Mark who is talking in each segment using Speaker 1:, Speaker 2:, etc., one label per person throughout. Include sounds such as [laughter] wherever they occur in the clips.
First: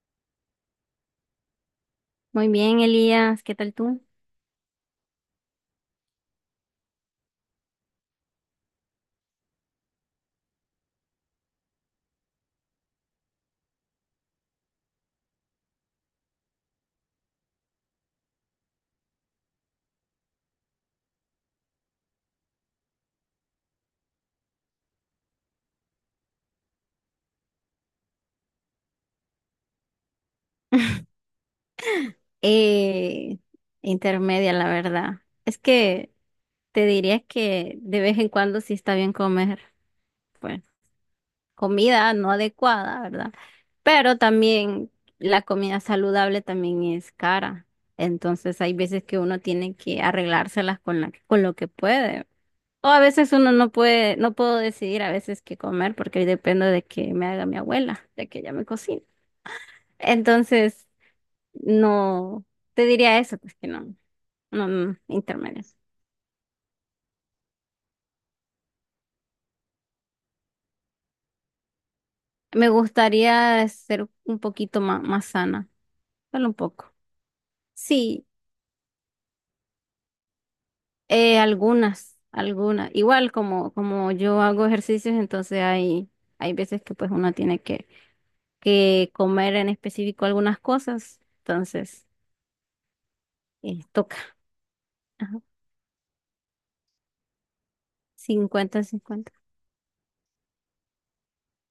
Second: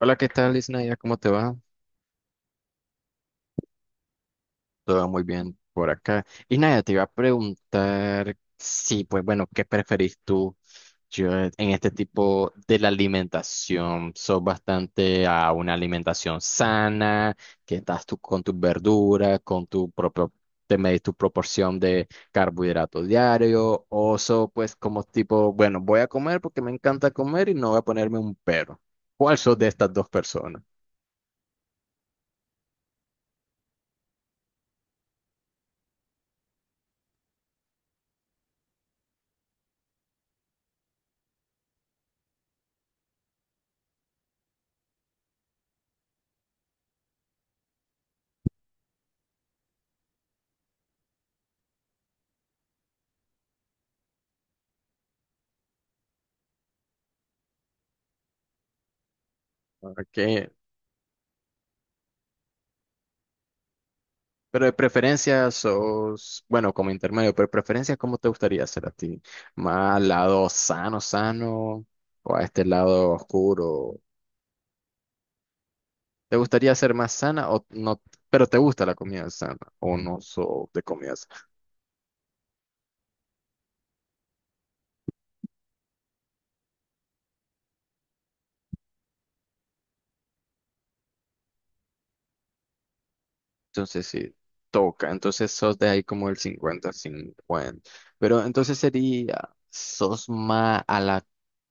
Speaker 1: Hola, ¿qué tal, Isnaya? ¿Cómo te va?
Speaker 2: Muy bien, Elías, ¿qué tal tú?
Speaker 1: Todo muy bien por acá. Y Isnaya, te iba a preguntar si, pues bueno, ¿qué preferís tú? Yo, en este tipo de la alimentación, ¿sos bastante a una alimentación sana? Que estás tú con tus verduras, con tu propio, te medís tu proporción de carbohidrato diario. ¿O sos pues como tipo, bueno, voy a comer porque me encanta comer y no voy a ponerme un pero? ¿Cuál sos de estas dos personas?
Speaker 2: [laughs] Eh, Intermedia, la verdad. Es que te diría que de vez en cuando sí está bien comer, pues, comida no adecuada, ¿verdad? Pero también la comida saludable también es cara. Entonces hay veces que uno tiene que arreglárselas con con lo que puede. O a veces uno no puede, no puedo decidir a veces qué comer porque depende de que me haga mi abuela, de que ella me cocine.
Speaker 1: Ok.
Speaker 2: Entonces no, te diría eso, pues que no,
Speaker 1: Pero
Speaker 2: no,
Speaker 1: de
Speaker 2: no,
Speaker 1: preferencia
Speaker 2: intermedias.
Speaker 1: sos, bueno, como intermedio, pero de preferencia, ¿cómo te gustaría ser a ti? ¿Más al lado sano, sano? ¿O a este
Speaker 2: Me
Speaker 1: lado
Speaker 2: gustaría
Speaker 1: oscuro?
Speaker 2: ser un poquito más sana,
Speaker 1: ¿Te
Speaker 2: solo un
Speaker 1: gustaría ser
Speaker 2: poco.
Speaker 1: más sana o no?
Speaker 2: Sí,
Speaker 1: Pero ¿te gusta la comida sana o no sos de comida sana?
Speaker 2: algunas, algunas. Igual como yo hago ejercicios, entonces hay veces que pues uno tiene que comer en específico algunas cosas, entonces
Speaker 1: Entonces
Speaker 2: toca.
Speaker 1: sí, toca.
Speaker 2: Ajá,
Speaker 1: Entonces sos de ahí como el 50-50. Pero entonces
Speaker 2: cincuenta 50.
Speaker 1: sería, ¿sos más a la...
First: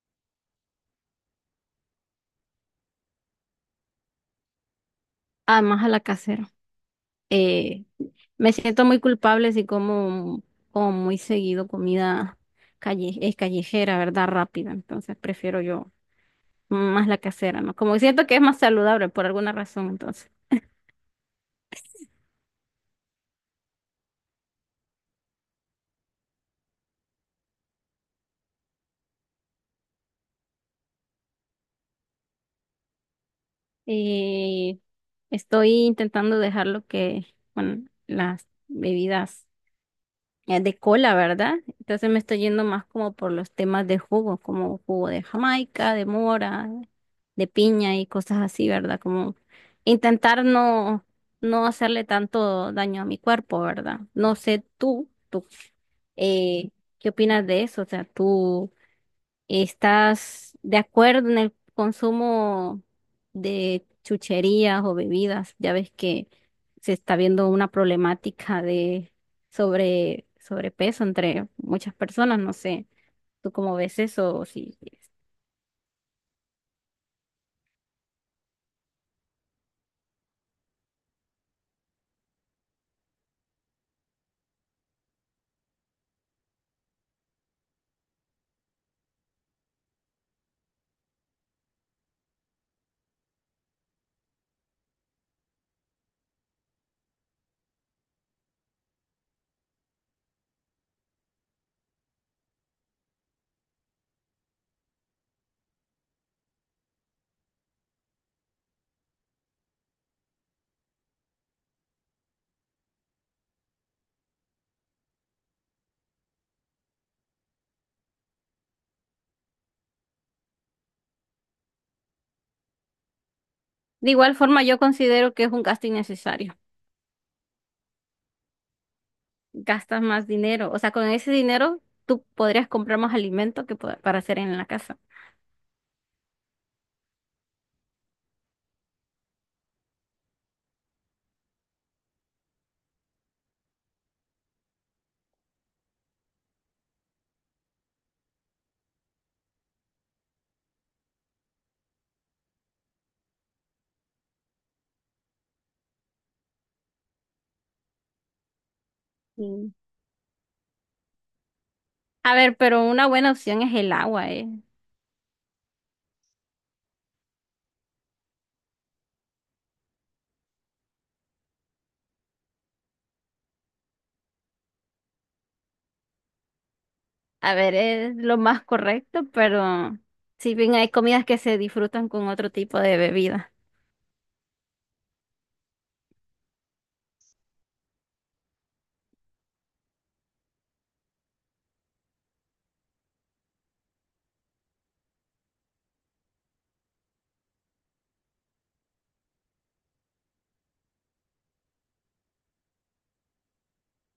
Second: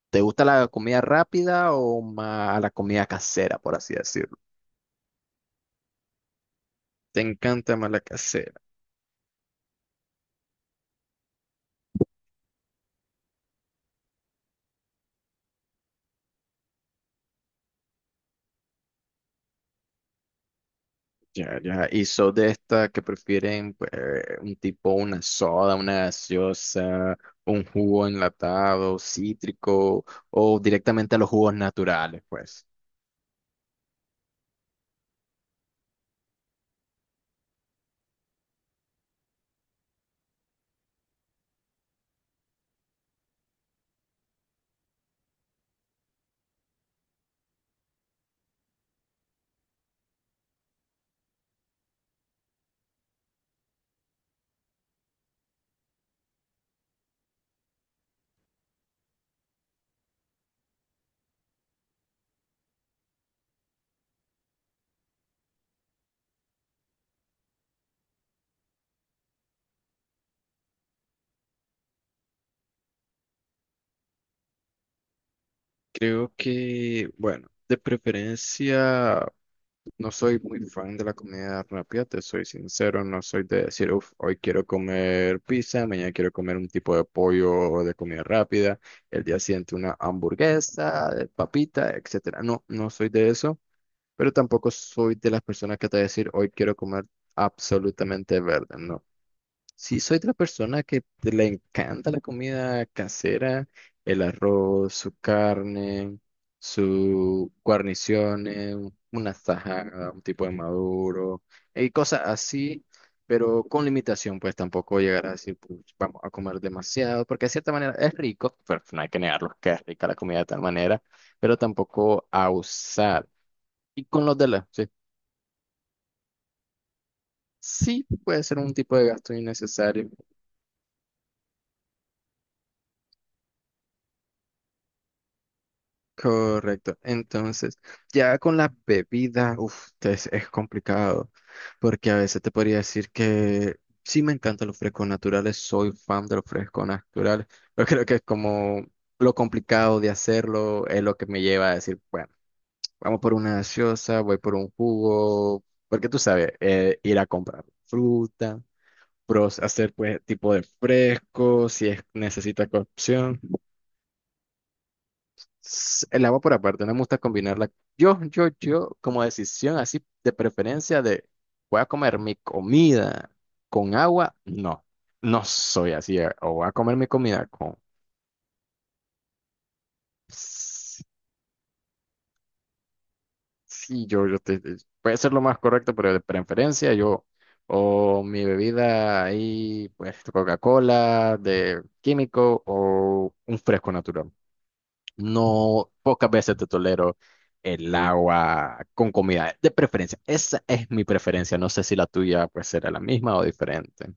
Speaker 1: ¿te gusta la comida rápida o más a la comida casera, por así decirlo?
Speaker 2: Ah, más a la casera.
Speaker 1: ¿Te encanta
Speaker 2: eh,
Speaker 1: más la
Speaker 2: Me
Speaker 1: casera?
Speaker 2: siento muy culpable si como muy seguido comida calle, es callejera, ¿verdad? Rápida. Entonces prefiero yo más la casera, ¿no? Como siento que es más saludable por alguna razón, entonces.
Speaker 1: Ya, ya. Y sos de esta que prefieren pues, un tipo, una soda, una gaseosa, un jugo enlatado, cítrico, o directamente a los jugos naturales, pues.
Speaker 2: Eh, Estoy intentando dejar lo que, bueno, las bebidas de cola, ¿verdad? Entonces me estoy yendo más como por los temas de jugo, como jugo de Jamaica, de mora. De piña y cosas así, ¿verdad? Como intentar no, no hacerle tanto daño a mi cuerpo, ¿verdad? No sé tú, eh, ¿qué opinas de eso? O sea, ¿tú estás de acuerdo en el consumo de chucherías o bebidas? Ya ves que se está viendo una problemática de sobrepeso entre muchas personas, no sé. ¿Tú cómo ves eso? O si-
Speaker 1: Creo que, bueno, de preferencia no soy muy fan de la comida rápida, te soy sincero, no soy de decir, uff, hoy quiero comer pizza, mañana quiero comer un tipo de pollo o de comida rápida, el día siguiente una hamburguesa, de papita, etcétera. No, no soy de eso. Pero tampoco soy de las personas que te va a decir, hoy quiero comer absolutamente verde, no. Sí soy de la persona que le encanta la comida casera, el arroz, su carne, su guarniciones, una tajada, un tipo de maduro, y cosas así, pero con limitación, pues tampoco llegar a decir, "Puch, vamos a comer demasiado", porque de cierta manera es rico, pero no hay que negarlo, que es rica la comida de tal manera, pero tampoco a usar. Y
Speaker 2: De
Speaker 1: con
Speaker 2: igual
Speaker 1: los de
Speaker 2: forma,
Speaker 1: la,
Speaker 2: yo
Speaker 1: sí.
Speaker 2: considero que es un gasto innecesario.
Speaker 1: Sí, puede ser un tipo de gasto
Speaker 2: Gastas
Speaker 1: innecesario.
Speaker 2: más dinero. O sea, con ese dinero tú podrías comprar más alimento para hacer en la casa.
Speaker 1: Correcto. Entonces, ya con la bebida, uff, es complicado, porque a veces te podría decir que sí me encantan los frescos naturales, soy fan de los frescos naturales, [laughs] pero creo que es como lo complicado de hacerlo es lo que me lleva a decir, bueno, vamos por una gaseosa, voy por un jugo, porque tú sabes, ir a comprar fruta, pros,
Speaker 2: Mm.
Speaker 1: hacer pues tipo de fresco, si es,
Speaker 2: A ver,
Speaker 1: necesita
Speaker 2: pero una buena
Speaker 1: cocción.
Speaker 2: opción es el agua, ¿eh?
Speaker 1: El agua por aparte, no me gusta combinarla. Yo, como decisión así de preferencia de voy a comer mi comida con agua, no, no soy así. O voy a comer mi comida
Speaker 2: A ver,
Speaker 1: con...
Speaker 2: es lo más correcto, pero si bien hay
Speaker 1: s-
Speaker 2: comidas que se disfrutan con otro tipo de bebida.
Speaker 1: Sí, yo puede ser lo más correcto, pero de preferencia yo, o mi bebida ahí, pues Coca-Cola de químico o un fresco natural. No, pocas veces te tolero el agua con comida, de preferencia. Esa es mi preferencia. No sé si la tuya pues será la misma o diferente,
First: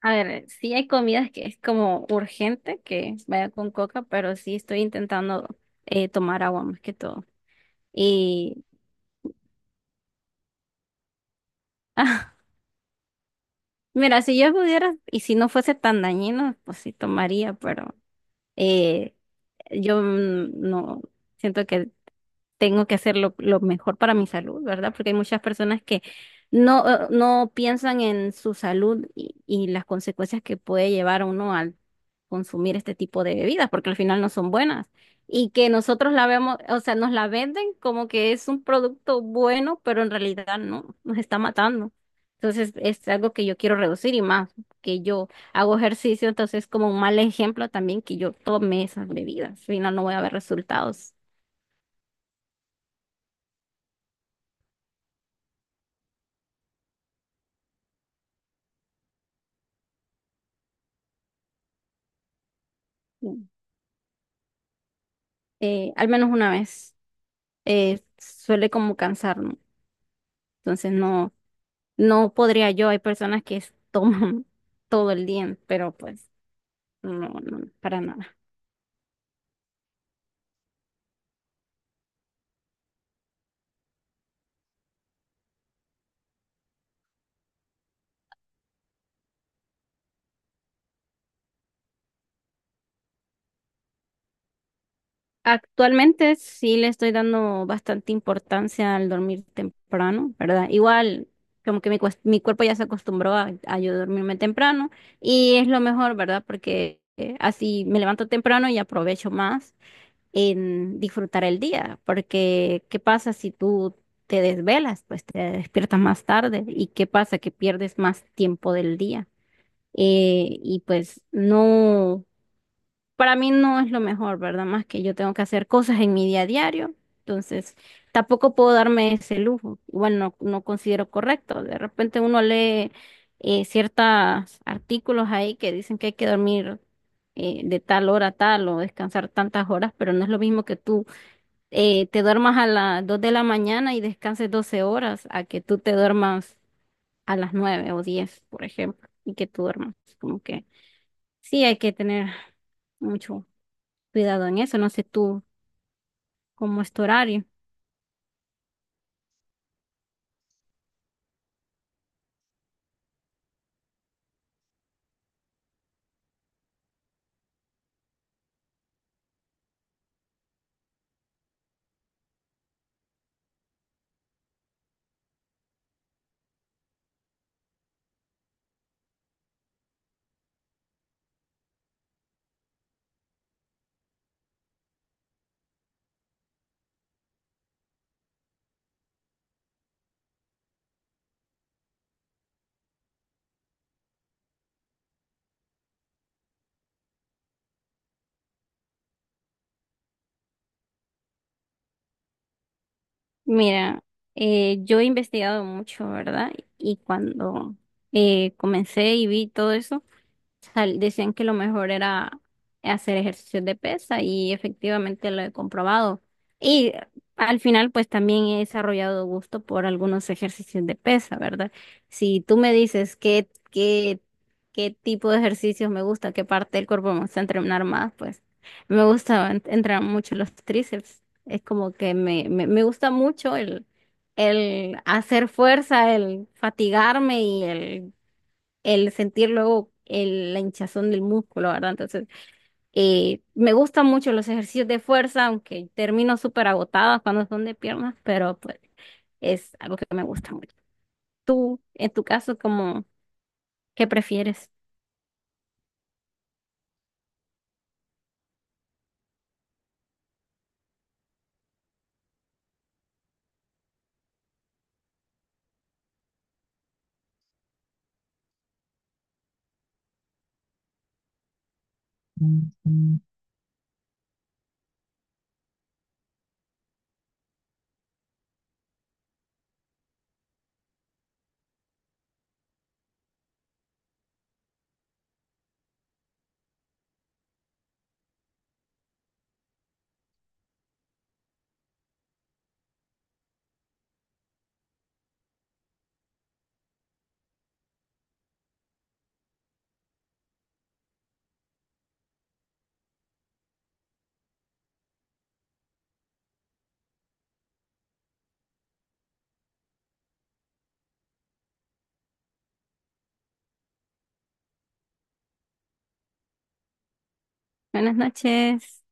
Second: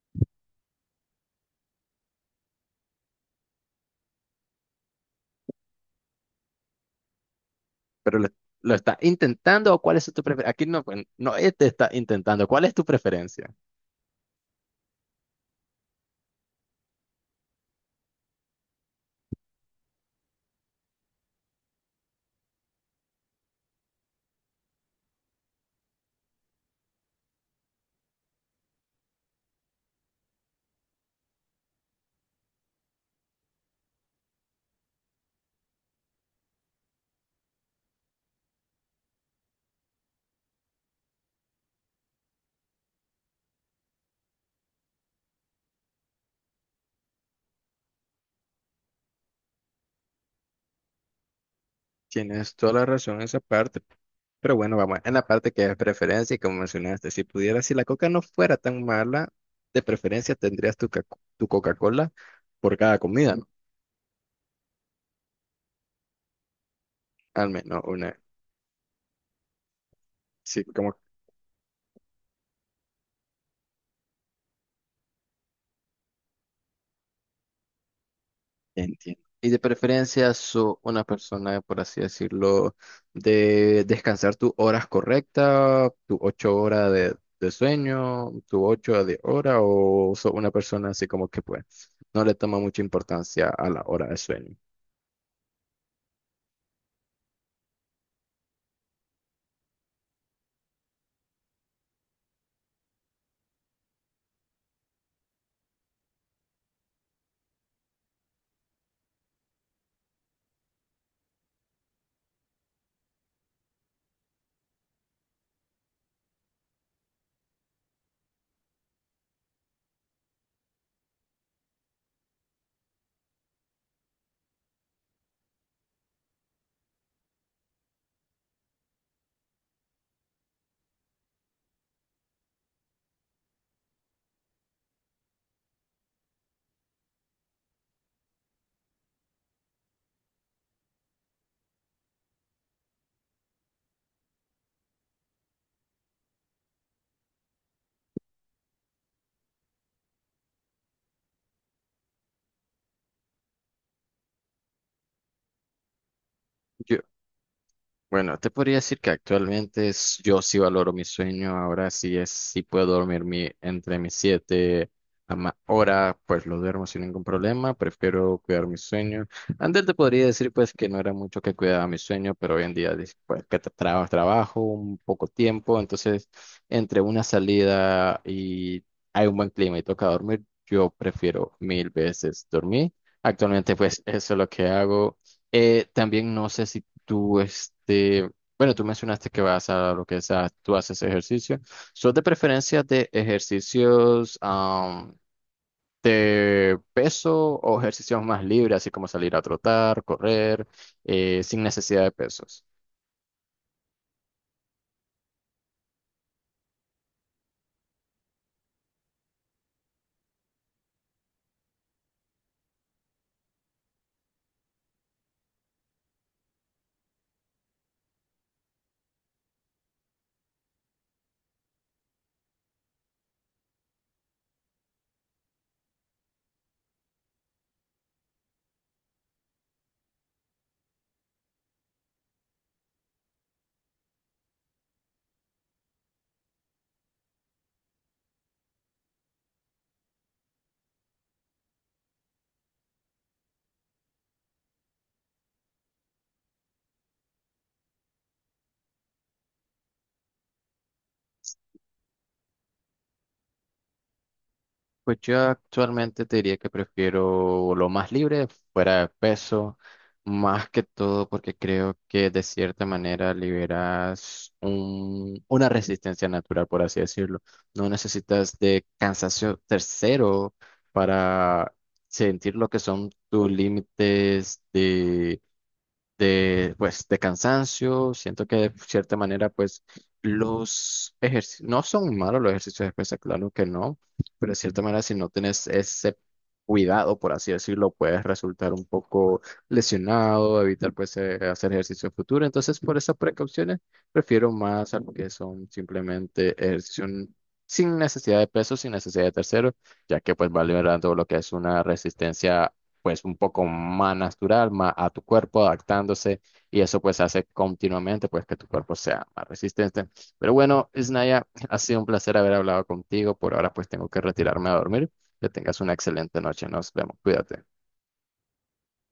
Speaker 2: A ver, sí hay comidas que es como urgente que vaya con coca, pero sí estoy intentando tomar agua más que todo.
Speaker 1: pero
Speaker 2: Y
Speaker 1: lo estás intentando o cuál es tu preferencia. Aquí no, pues, no, este está
Speaker 2: [laughs]
Speaker 1: intentando. ¿Cuál es tu preferencia?
Speaker 2: mira, si yo pudiera y si no fuese tan dañino, pues sí tomaría, pero Eh, yo no siento que tengo que hacer lo mejor para mi salud, ¿verdad? Porque hay muchas personas que no, no piensan en su salud y las consecuencias que puede llevar uno al consumir este tipo de bebidas, porque al final no son buenas. Y que nosotros la vemos, o sea, nos la venden como que es un producto bueno, pero en realidad no, nos está matando. Entonces es algo que yo quiero reducir y más, que yo hago ejercicio, entonces es como un mal ejemplo también que yo tome esas bebidas, al final no voy a ver resultados.
Speaker 1: Tienes toda la razón en esa parte. Pero bueno, vamos, en la parte que es preferencia, y como mencionaste, si pudieras, si la coca no fuera tan mala, de preferencia tendrías tu, tu Coca-Cola por cada comida, ¿no?
Speaker 2: Al menos una vez,
Speaker 1: Al menos una.
Speaker 2: suele como cansarme.
Speaker 1: Sí,
Speaker 2: Entonces
Speaker 1: como...
Speaker 2: no, no podría yo. Hay personas toman [laughs] todo el día, pero pues no, no, para nada.
Speaker 1: Entiendo. Y de preferencia, sos una persona, por así decirlo, de descansar tus horas correctas, tus 8 horas de sueño, tus ocho de hora, o sos una persona así como que pues no le toma mucha importancia a la hora de sueño.
Speaker 2: Actualmente sí le estoy dando bastante importancia al dormir temprano, ¿verdad? Igual, como que mi cuerpo ya se acostumbró a yo dormirme temprano y es lo mejor, ¿verdad? Porque así me levanto temprano y aprovecho más en disfrutar el día, porque ¿qué pasa si tú te desvelas? Pues te despiertas más tarde y ¿qué pasa? Que pierdes más tiempo del día. Y pues no, para mí no es lo mejor, ¿verdad? Más que yo tengo que hacer cosas en mi día a diario, entonces tampoco puedo darme ese lujo. Igual no, no considero correcto. De repente uno lee ciertos artículos ahí que dicen que hay que dormir de tal hora a tal o descansar tantas horas, pero no es lo mismo que tú te duermas a las 2 de la mañana y descanses 12 horas, a que tú te duermas a las 9 o 10 por ejemplo, y que tú duermas. Como que sí, hay que tener mucho cuidado en eso. No sé tú cómo es tu horario.
Speaker 1: Bueno, te podría decir que actualmente yo sí valoro mi sueño, ahora sí es, sí puedo dormir entre mis 7 a horas, pues lo duermo sin ningún problema, prefiero cuidar mi sueño. Antes te podría decir pues que no era mucho que cuidaba mi sueño, pero hoy en día dis- pues que trabajo un poco tiempo, entonces entre una salida y hay un buen clima y toca dormir, yo prefiero mil veces dormir. Actualmente pues eso es lo que hago. También no sé si tú, este, bueno, tú mencionaste que vas a lo que es tú haces ejercicio. ¿Sos de preferencia de ejercicios am, de peso, o ejercicios más libres, así como salir a trotar, correr, sin necesidad de pesos?
Speaker 2: Mira, yo he investigado mucho, ¿verdad? Y cuando comencé y vi todo eso, decían que lo mejor era hacer ejercicios de pesa y efectivamente lo he comprobado. Y al final, pues también he desarrollado gusto por algunos ejercicios de pesa, ¿verdad? Si tú me dices qué tipo de ejercicios me gusta, qué parte del cuerpo me gusta entrenar más, pues me gusta entrenar mucho los tríceps. Es como que me gusta mucho el hacer fuerza, el fatigarme y el sentir luego la hinchazón del músculo, ¿verdad? Entonces, me gustan mucho los ejercicios de fuerza, aunque termino súper agotada cuando son de piernas, pero pues es algo que me gusta mucho. Tú, en tu caso, cómo ¿qué prefieres?
Speaker 1: Pues yo actualmente te diría que prefiero lo más libre, fuera de peso, más que todo porque creo que de cierta manera liberas una resistencia natural, por así decirlo. No necesitas de cansancio tercero para sentir lo que son tus límites de, pues, de cansancio. Siento que de cierta manera, pues, los ejercicios, no son malos los ejercicios de pesas, claro que no, pero de cierta manera, si no tienes ese cuidado, por así decirlo, puedes resultar un poco lesionado, evitar, pues, hacer ejercicio en futuro. Entonces, por esas precauciones, prefiero más a lo que son simplemente ejercicios sin necesidad de peso, sin necesidad de terceros, ya que pues va liberando lo que es una resistencia pues un poco más natural, más a tu cuerpo, adaptándose, y eso pues hace continuamente pues que tu cuerpo sea más resistente. Pero bueno, Isnaya, ha sido un placer haber hablado contigo. Por ahora pues tengo que retirarme a dormir. Que tengas una excelente noche. Nos vemos. Cuídate.
Speaker 2: Buenas noches.